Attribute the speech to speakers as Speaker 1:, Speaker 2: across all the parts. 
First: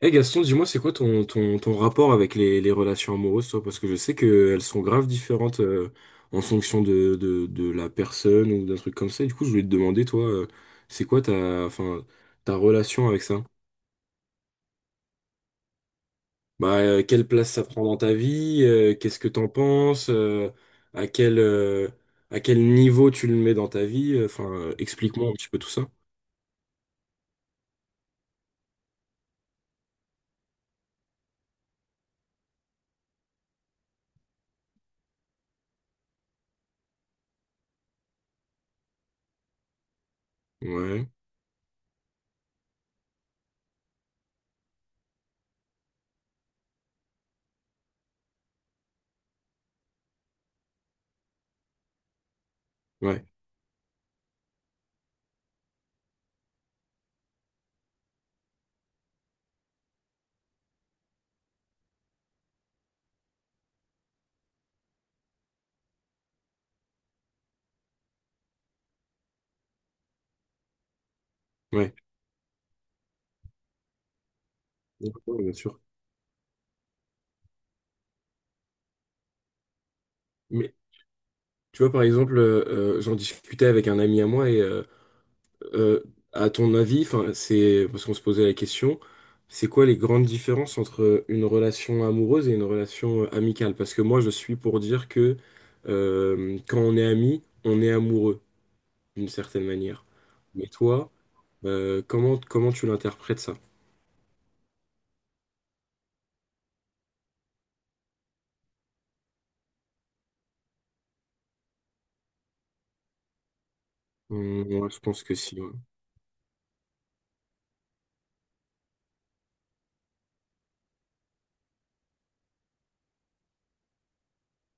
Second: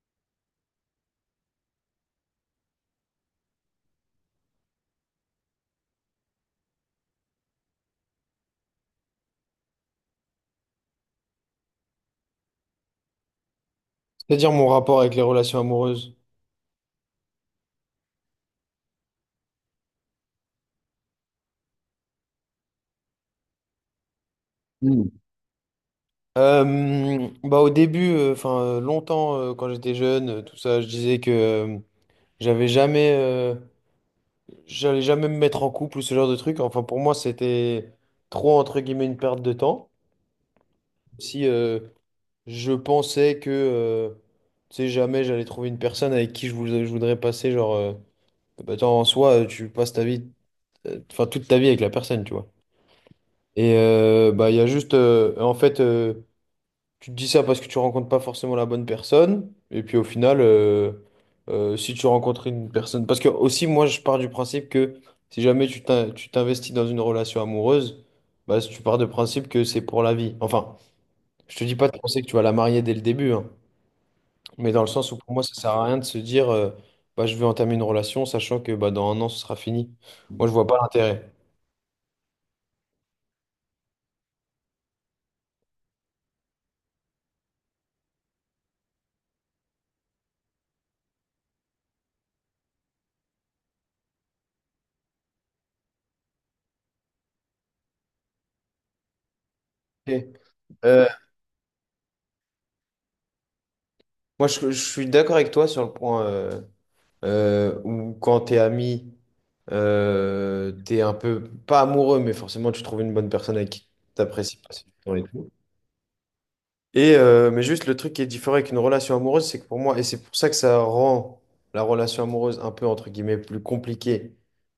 Speaker 1: Eh Gaston, dis-moi, c'est quoi ton rapport avec les relations amoureuses, toi? Parce que je sais qu'elles sont grave différentes, en fonction de la personne ou d'un truc comme ça. Et du coup, je voulais te demander, toi, c'est quoi ta, enfin, ta relation avec ça?
Speaker 2: C'est-à-dire mon rapport avec les relations amoureuses.
Speaker 1: Bah, quelle place ça prend dans ta vie? Qu'est-ce que t'en penses? À quel, à quel niveau tu le mets dans ta vie? Enfin, enfin,
Speaker 2: Hmm.
Speaker 1: explique-moi un petit peu tout ça.
Speaker 2: Bah au début, longtemps quand j'étais jeune, je disais que j'avais jamais, j'allais jamais me mettre en couple ou ce genre de truc. Enfin pour moi c'était trop entre guillemets une perte de temps.
Speaker 1: Ouais,
Speaker 2: Si je pensais que, tu sais jamais j'allais trouver une personne avec qui je voudrais passer genre, bah, attends, en soi tu passes ta vie, enfin toute ta vie avec la personne, tu vois.
Speaker 1: ouais,
Speaker 2: Et bah il y a juste, en fait. Tu te dis ça parce que tu rencontres pas forcément la bonne personne. Et puis au final, si tu rencontres une personne. Parce que aussi, moi, je pars du principe que si jamais tu t'investis dans une relation amoureuse, bah, si tu pars de principe que c'est pour la vie. Enfin, je te dis pas
Speaker 1: ouais.
Speaker 2: de penser que tu vas la marier dès le début, hein. Mais dans le sens où pour moi,
Speaker 1: Ouais, bien
Speaker 2: ça sert
Speaker 1: sûr.
Speaker 2: à rien de se dire bah, je vais entamer une relation, sachant que bah, dans un an, ce sera fini. Moi, je vois
Speaker 1: Mais
Speaker 2: pas l'intérêt.
Speaker 1: tu vois, par exemple, j'en discutais avec un ami à moi et... Euh, à ton avis, enfin, c'est parce qu'on se posait la question, c'est quoi les grandes différences entre une relation amoureuse et une relation amicale? Parce que moi, je suis pour dire que quand on est ami, on est amoureux d'une certaine manière.
Speaker 2: Ok.
Speaker 1: Mais
Speaker 2: Euh,
Speaker 1: toi, comment tu l'interprètes ça?
Speaker 2: Moi, je suis d'accord avec toi sur le point. Ou quand t'es ami, t'es un peu, pas amoureux, mais forcément tu trouves une bonne personne avec qui t'apprécies passer du
Speaker 1: Ouais, je
Speaker 2: temps et
Speaker 1: pense que
Speaker 2: tout.
Speaker 1: si. Ouais.
Speaker 2: Et, mais juste le truc qui est différent avec une relation amoureuse, c'est que pour moi, et c'est pour ça que ça rend la relation amoureuse un peu, entre guillemets, plus compliquée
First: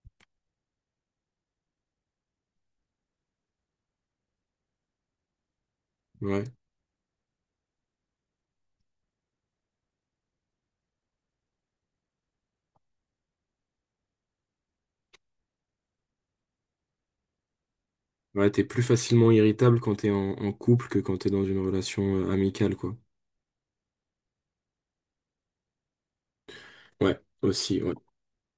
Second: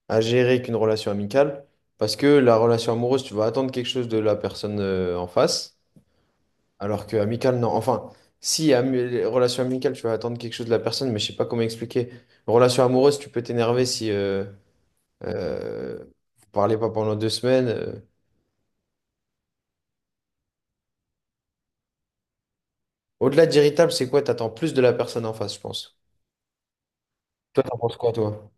Speaker 2: à gérer qu'une relation amicale, parce que la relation amoureuse, tu vas attendre quelque chose de la personne, en face.
Speaker 1: Ouais.
Speaker 2: Alors que amical, non. Enfin, si, relation amicale, tu vas attendre quelque chose de la personne, mais je sais pas comment expliquer. Relation amoureuse, tu peux t'énerver si vous parlez pas pendant deux semaines. euh.
Speaker 1: Ouais, t'es plus facilement irritable quand t'es en couple que quand t'es dans une relation amicale, quoi.
Speaker 2: Au-delà d'irritable, c'est quoi? T'attends plus de la personne en face, je pense.
Speaker 1: Ouais,
Speaker 2: Toi, t'en
Speaker 1: aussi, ouais.
Speaker 2: penses quoi, toi?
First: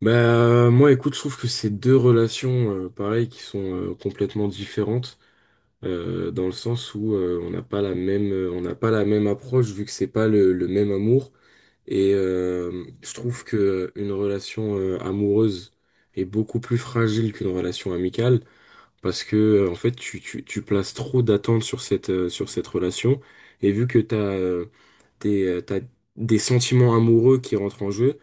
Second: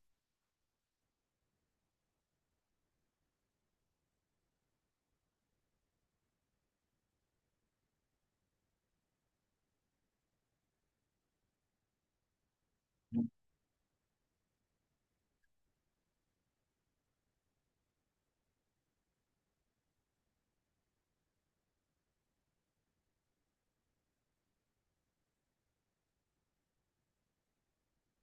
Speaker 1: Bah, moi, écoute, je trouve que c'est deux relations, pareil, qui sont complètement différentes, dans le sens où on n'a pas la même, on n'a pas la même approche, vu que c'est pas le même amour. Et je trouve que une relation amoureuse est beaucoup plus fragile qu'une relation amicale, parce que en fait, tu places trop d'attentes sur cette relation, et vu que t'as des sentiments amoureux qui rentrent en jeu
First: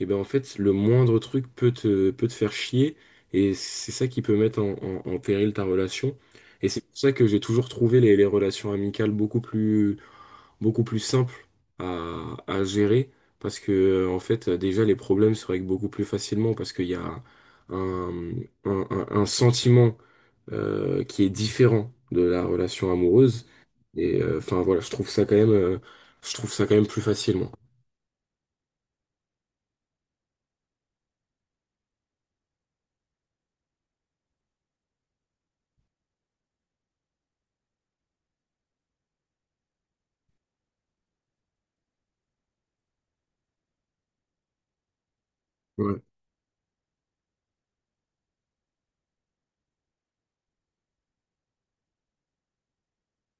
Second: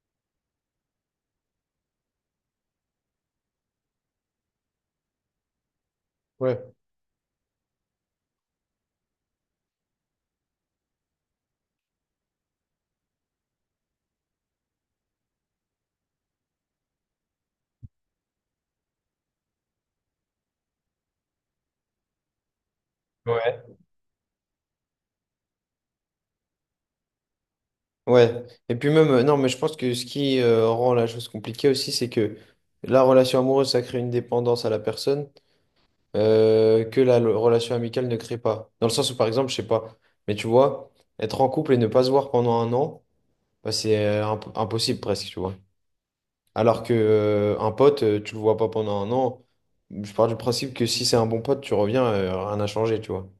Speaker 1: et ben en fait, le moindre truc peut peut te faire chier, et c'est ça qui peut mettre en péril ta relation.
Speaker 2: Ouais.
Speaker 1: Et c'est pour ça que j'ai toujours trouvé les relations amicales beaucoup plus simples à gérer, parce que en fait, déjà, les problèmes se règlent beaucoup plus facilement, parce qu'il y a un, un sentiment qui est différent de la relation amoureuse.
Speaker 2: Ouais.
Speaker 1: Et enfin voilà, je trouve ça quand même, je trouve ça quand même plus facilement.
Speaker 2: Ouais. Et puis même, non, mais je pense que ce qui rend la chose compliquée aussi, c'est que la relation amoureuse, ça crée une dépendance à la personne. Que la relation amicale ne crée pas. Dans le sens où, par exemple, je sais pas, mais tu vois, être en couple et ne pas se voir pendant un an, bah, c'est impossible presque, tu vois. Alors que un pote, tu le vois pas pendant un an, je pars du principe que si c'est un bon pote, tu reviens, rien n'a changé, tu vois.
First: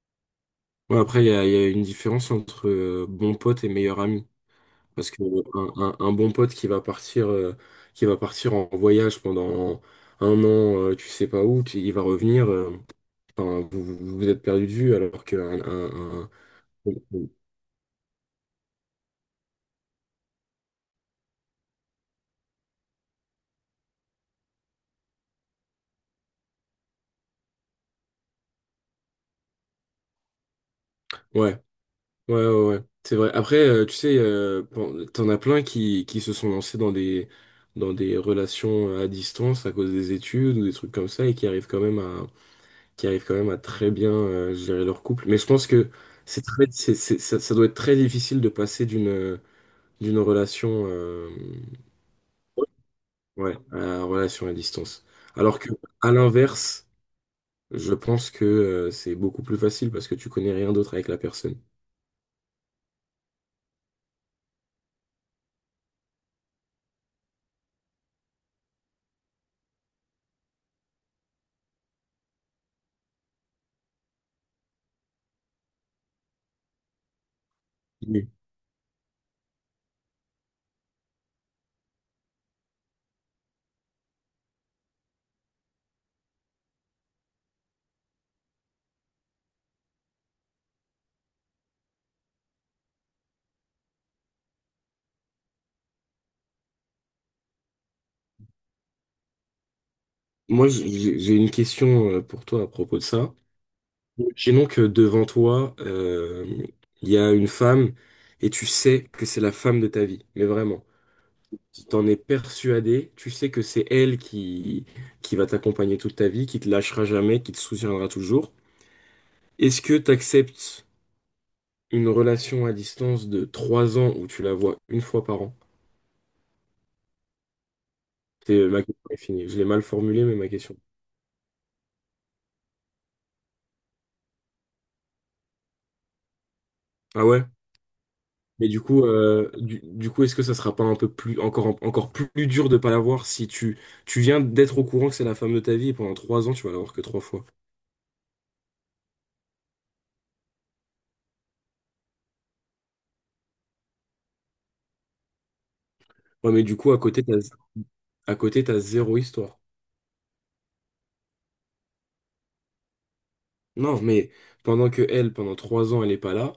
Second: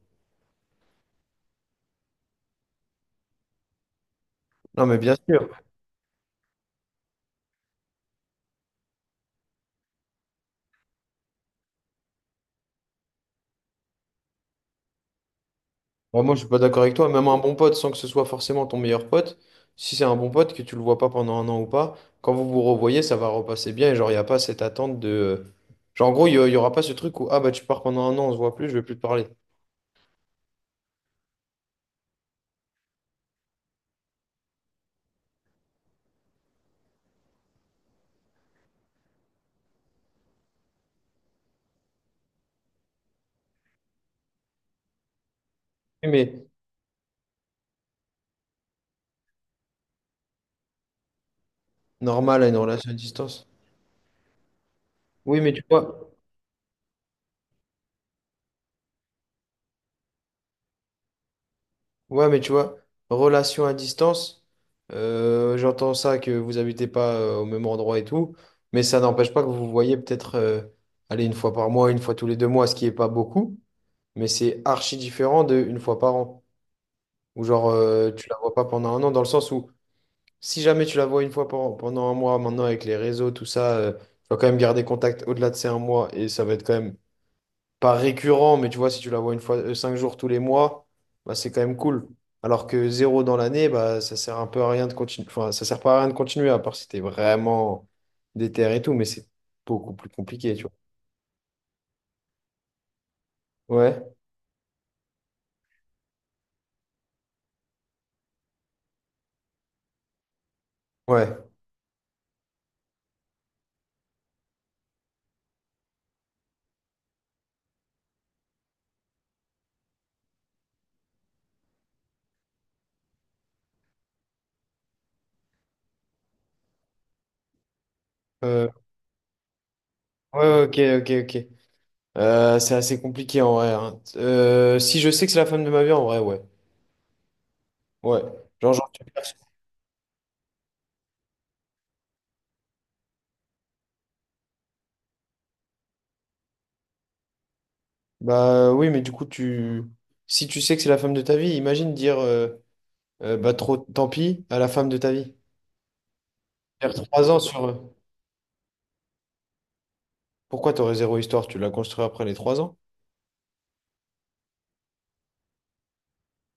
Speaker 1: Ouais, après, il y a une différence entre bon pote et meilleur ami.
Speaker 2: Non, mais
Speaker 1: Parce
Speaker 2: bien
Speaker 1: que
Speaker 2: sûr.
Speaker 1: un, un bon pote qui va partir en voyage pendant un an, tu sais pas où, il va revenir, enfin, vous, vous vous êtes perdu de vue, alors que un,
Speaker 2: Ouais, moi, je suis pas d'accord avec toi. Même un bon pote, sans que ce soit forcément ton meilleur pote, si c'est un bon pote, que tu le vois pas pendant un an ou pas, quand vous vous revoyez, ça va repasser bien. Et genre, il n'y a pas cette attente de. Genre, en gros, il y aura pas ce truc où, ah bah, tu pars pendant un an, on se voit plus, je vais plus te parler.
Speaker 1: ouais, ouais, ouais, ouais. C'est vrai. Après, tu sais, t'en as plein qui se sont lancés dans des relations à distance à cause des études ou des trucs comme ça et qui arrivent quand même, qui arrivent quand même à très bien gérer leur couple. Mais je pense que
Speaker 2: Oui,
Speaker 1: c'est
Speaker 2: mais
Speaker 1: très, ça, ça doit être très difficile de passer d'une d'une relation,
Speaker 2: normal à une relation à distance.
Speaker 1: ouais, à la relation à distance.
Speaker 2: Oui, mais
Speaker 1: Alors
Speaker 2: tu
Speaker 1: que
Speaker 2: vois,
Speaker 1: à l'inverse, je pense que c'est beaucoup plus facile parce que tu connais rien d'autre avec la personne.
Speaker 2: ouais, mais tu vois, relation à distance, j'entends ça que vous habitez pas au même endroit et tout, mais ça n'empêche pas que vous vous voyez peut-être, allez, une fois par mois, une fois tous les deux mois, ce qui est pas beaucoup. Mais c'est archi différent de une fois par an. Ou genre, tu
Speaker 1: Oui.
Speaker 2: la vois pas pendant un an, dans le sens où si jamais tu la vois une fois par an, pendant un mois, maintenant avec les réseaux, tout ça, tu vas quand même garder contact au-delà de ces un mois et ça va être quand même pas récurrent, mais tu vois, si tu la vois une fois, cinq jours tous les mois, bah, c'est quand même cool. Alors que zéro dans l'année, bah, ça sert un peu à rien de continuer. Enfin, ça sert pas à rien de continuer, à part si t'es vraiment déter et tout, mais c'est beaucoup plus compliqué, tu
Speaker 1: Moi,
Speaker 2: vois.
Speaker 1: j'ai une question pour toi à propos de ça.
Speaker 2: Ouais,
Speaker 1: Imaginons que devant toi, il y a une femme et tu sais que c'est la femme de ta vie, mais vraiment.
Speaker 2: ouais.
Speaker 1: Tu t'en es persuadé, tu sais que c'est elle qui va t'accompagner toute ta vie, qui te lâchera jamais, qui te soutiendra toujours. Est-ce que tu acceptes une relation à distance de 3 ans où tu la vois une fois par an? C'est
Speaker 2: Euh,
Speaker 1: ma question est finie. Je l'ai mal formulée, mais ma
Speaker 2: ouais,
Speaker 1: question.
Speaker 2: ok, ok, ok. C'est assez compliqué en vrai, hein. Si je sais que c'est la femme de ma vie, en vrai, ouais.
Speaker 1: Ah ouais?
Speaker 2: Ouais.
Speaker 1: Mais
Speaker 2: Genre,
Speaker 1: du
Speaker 2: genre,
Speaker 1: coup, du coup, est-ce que ça sera pas un peu plus, encore, encore plus dur de pas la voir si tu, tu viens d'être au courant que c'est la femme de ta vie et pendant 3 ans, tu vas la voir que 3 fois?
Speaker 2: bah oui, mais du coup, tu... si tu sais que c'est la femme de ta vie, imagine dire bah trop tant pis à la femme de ta vie.
Speaker 1: Ouais, mais du coup,
Speaker 2: Faire
Speaker 1: à côté,
Speaker 2: trois ans sur. euh,
Speaker 1: à côté, t'as zéro histoire.
Speaker 2: Pourquoi t'aurais zéro histoire? Tu l'as construit après les trois ans?
Speaker 1: Non, mais pendant que elle, pendant trois ans, elle est pas là,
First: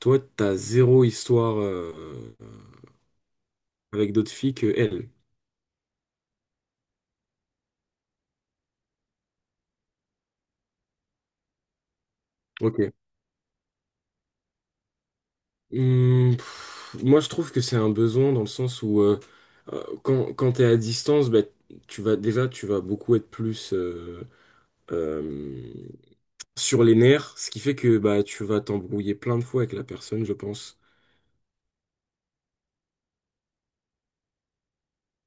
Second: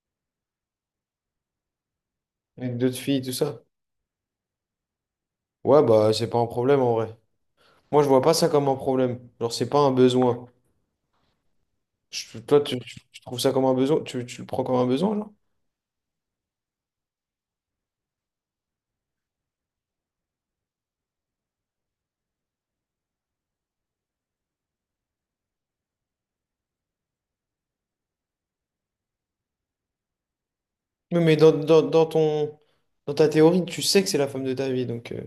Speaker 1: toi, t'as zéro histoire
Speaker 2: Avec d'autres filles, tout ça.
Speaker 1: avec d'autres filles que elle.
Speaker 2: Ouais, bah c'est pas un problème en vrai. Moi, je vois pas ça comme un problème. Genre, c'est pas un besoin. Je- Toi,
Speaker 1: Ok.
Speaker 2: tu trouves ça comme un besoin? Tu le prends comme un besoin, là?
Speaker 1: Hmm, pff, moi, je trouve que c'est un besoin dans le sens où quand t'es à distance, bah, tu vas beaucoup être plus euh, sur les nerfs, ce qui fait que bah, tu vas t'embrouiller plein de fois avec la personne, je pense.
Speaker 2: Oui, mais dans ton, dans ta théorie, tu sais que c'est la femme de ta vie, donc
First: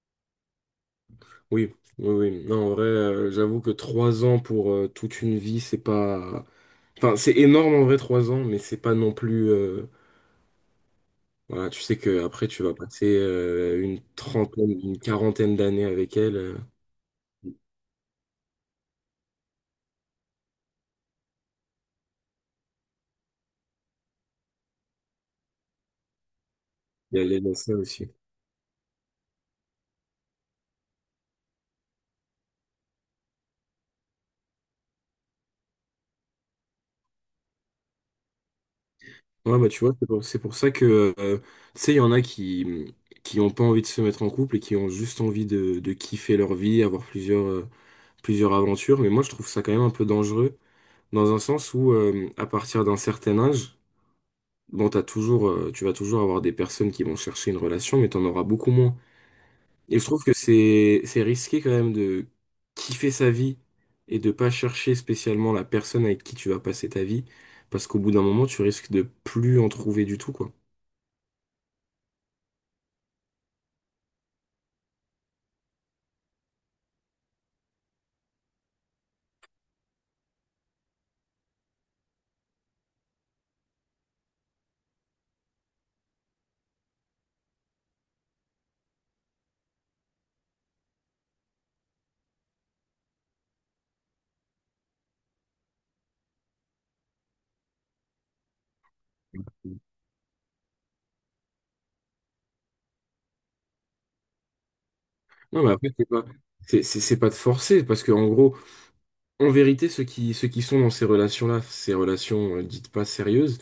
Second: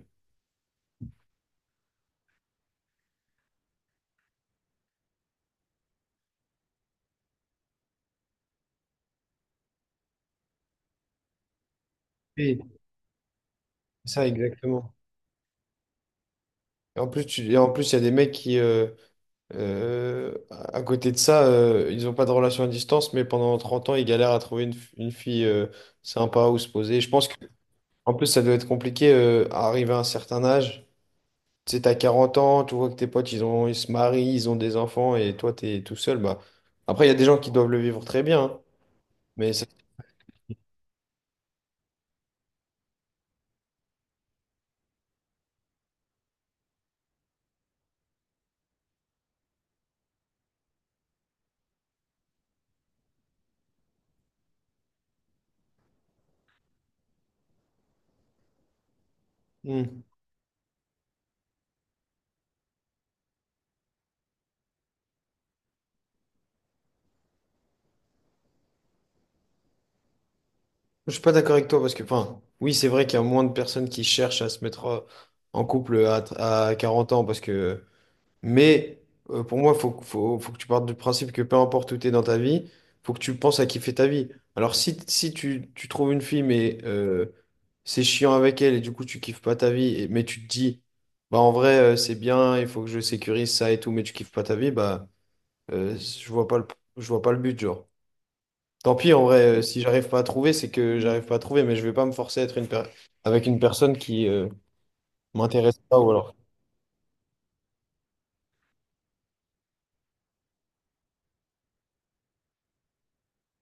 Speaker 1: Oui, oui, oui. Non, en vrai, j'avoue que 3 ans pour toute une vie, c'est pas... Enfin, c'est énorme en vrai, 3 ans, mais c'est pas non plus... Voilà, tu sais que après
Speaker 2: Oui.
Speaker 1: tu vas passer une
Speaker 2: C'est ça
Speaker 1: trentaine,
Speaker 2: exactement.
Speaker 1: une quarantaine d'années avec elle.
Speaker 2: Et en plus, tu, et en plus, il y a des mecs qui, à côté de ça, ils n'ont pas de relation à distance, mais pendant 30 ans, ils galèrent à trouver une, une fille sympa où se poser. Je
Speaker 1: Il y a,
Speaker 2: pense
Speaker 1: il
Speaker 2: que,
Speaker 1: y a de ça aussi.
Speaker 2: en plus, ça doit être compliqué à arriver à un certain âge. Tu sais, t'as 40 ans, tu vois que tes potes, ils ont, ils se marient, ils ont des enfants, et toi, t'es tout seul. Bah. Après, il y a des gens qui doivent le vivre très bien, hein, mais
Speaker 1: Ouais,
Speaker 2: ça...
Speaker 1: bah tu vois, c'est pour ça que, tu sais, il y en a qui ont pas envie de se mettre en couple et qui ont juste envie de kiffer leur vie, avoir plusieurs, plusieurs aventures. Mais moi, je trouve ça quand même un peu dangereux, dans un sens où, à partir d'un certain âge, bon, tu vas toujours avoir des personnes qui vont chercher une relation, mais t'en auras beaucoup moins. Et
Speaker 2: Hmm.
Speaker 1: je trouve que c'est risqué quand même de kiffer sa vie et de pas chercher spécialement la personne avec qui tu vas passer ta vie, parce qu'au bout d'un moment, tu risques de plus en trouver du tout, quoi.
Speaker 2: Je suis pas d'accord avec toi parce que, enfin, oui, c'est vrai qu'il y a moins de personnes qui cherchent à se mettre en couple à, tr- à 40 ans parce que, mais pour moi, faut que tu partes du principe que peu importe où tu es dans ta vie, faut que tu penses à kiffer ta vie. Alors, si tu, tu trouves une fille, mais c'est chiant avec elle et du coup, tu kiffes pas ta vie, et- mais tu te dis, bah en vrai, c'est bien, il faut que je sécurise ça et tout, mais tu kiffes pas ta vie, bah, je vois pas je vois pas le but, genre. Tant pis, en vrai, si j'arrive pas à trouver, c'est que j'arrive pas à trouver, mais je vais pas me forcer à être une per- avec une personne qui
Speaker 1: Non, mais
Speaker 2: m'intéresse
Speaker 1: après,
Speaker 2: pas
Speaker 1: c'est
Speaker 2: ou
Speaker 1: pas,
Speaker 2: alors.
Speaker 1: c'est pas de forcer, parce que en gros, en vérité, ceux qui sont dans ces relations-là, ces relations dites pas sérieuses,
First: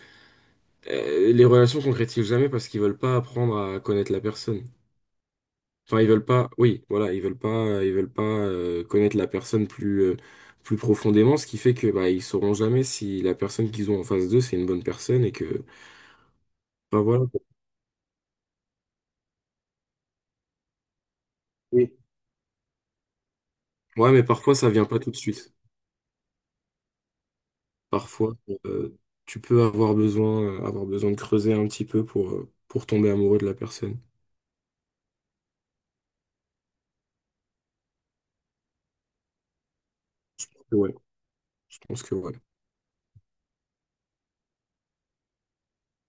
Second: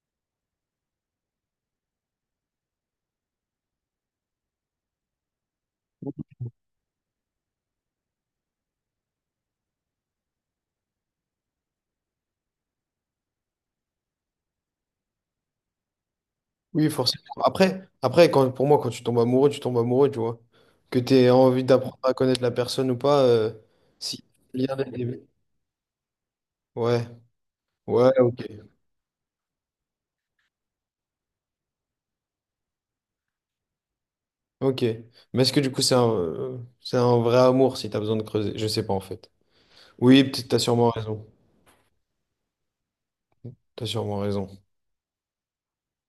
Speaker 1: les relations concrétisent jamais parce qu'ils veulent pas apprendre à connaître la personne. Enfin, ils veulent pas, oui, voilà, ils veulent pas connaître la personne plus, plus profondément, ce qui fait que bah ils sauront jamais si la personne qu'ils ont en face d'eux, c'est une bonne personne et que,
Speaker 2: Oui,
Speaker 1: enfin
Speaker 2: forcément.
Speaker 1: voilà.
Speaker 2: Après, après quand, pour moi, quand tu tombes amoureux, tu tombes amoureux, tu vois. Que tu aies envie
Speaker 1: Oui.
Speaker 2: d'apprendre à connaître la personne ou pas,
Speaker 1: Ouais, mais
Speaker 2: si.
Speaker 1: parfois ça
Speaker 2: Lien dès
Speaker 1: vient
Speaker 2: le
Speaker 1: pas tout de
Speaker 2: début.
Speaker 1: suite.
Speaker 2: Ouais, ouais,
Speaker 1: Parfois,
Speaker 2: ok.
Speaker 1: euh, tu peux avoir besoin de creuser un petit peu pour tomber amoureux de la personne.
Speaker 2: Ok. Mais est-ce que du coup, c'est un vrai amour si tu as besoin de creuser? Je sais pas en fait. Oui, peut-être t'as sûrement
Speaker 1: Ouais,
Speaker 2: raison.
Speaker 1: je pense que ouais.
Speaker 2: T'as sûrement raison.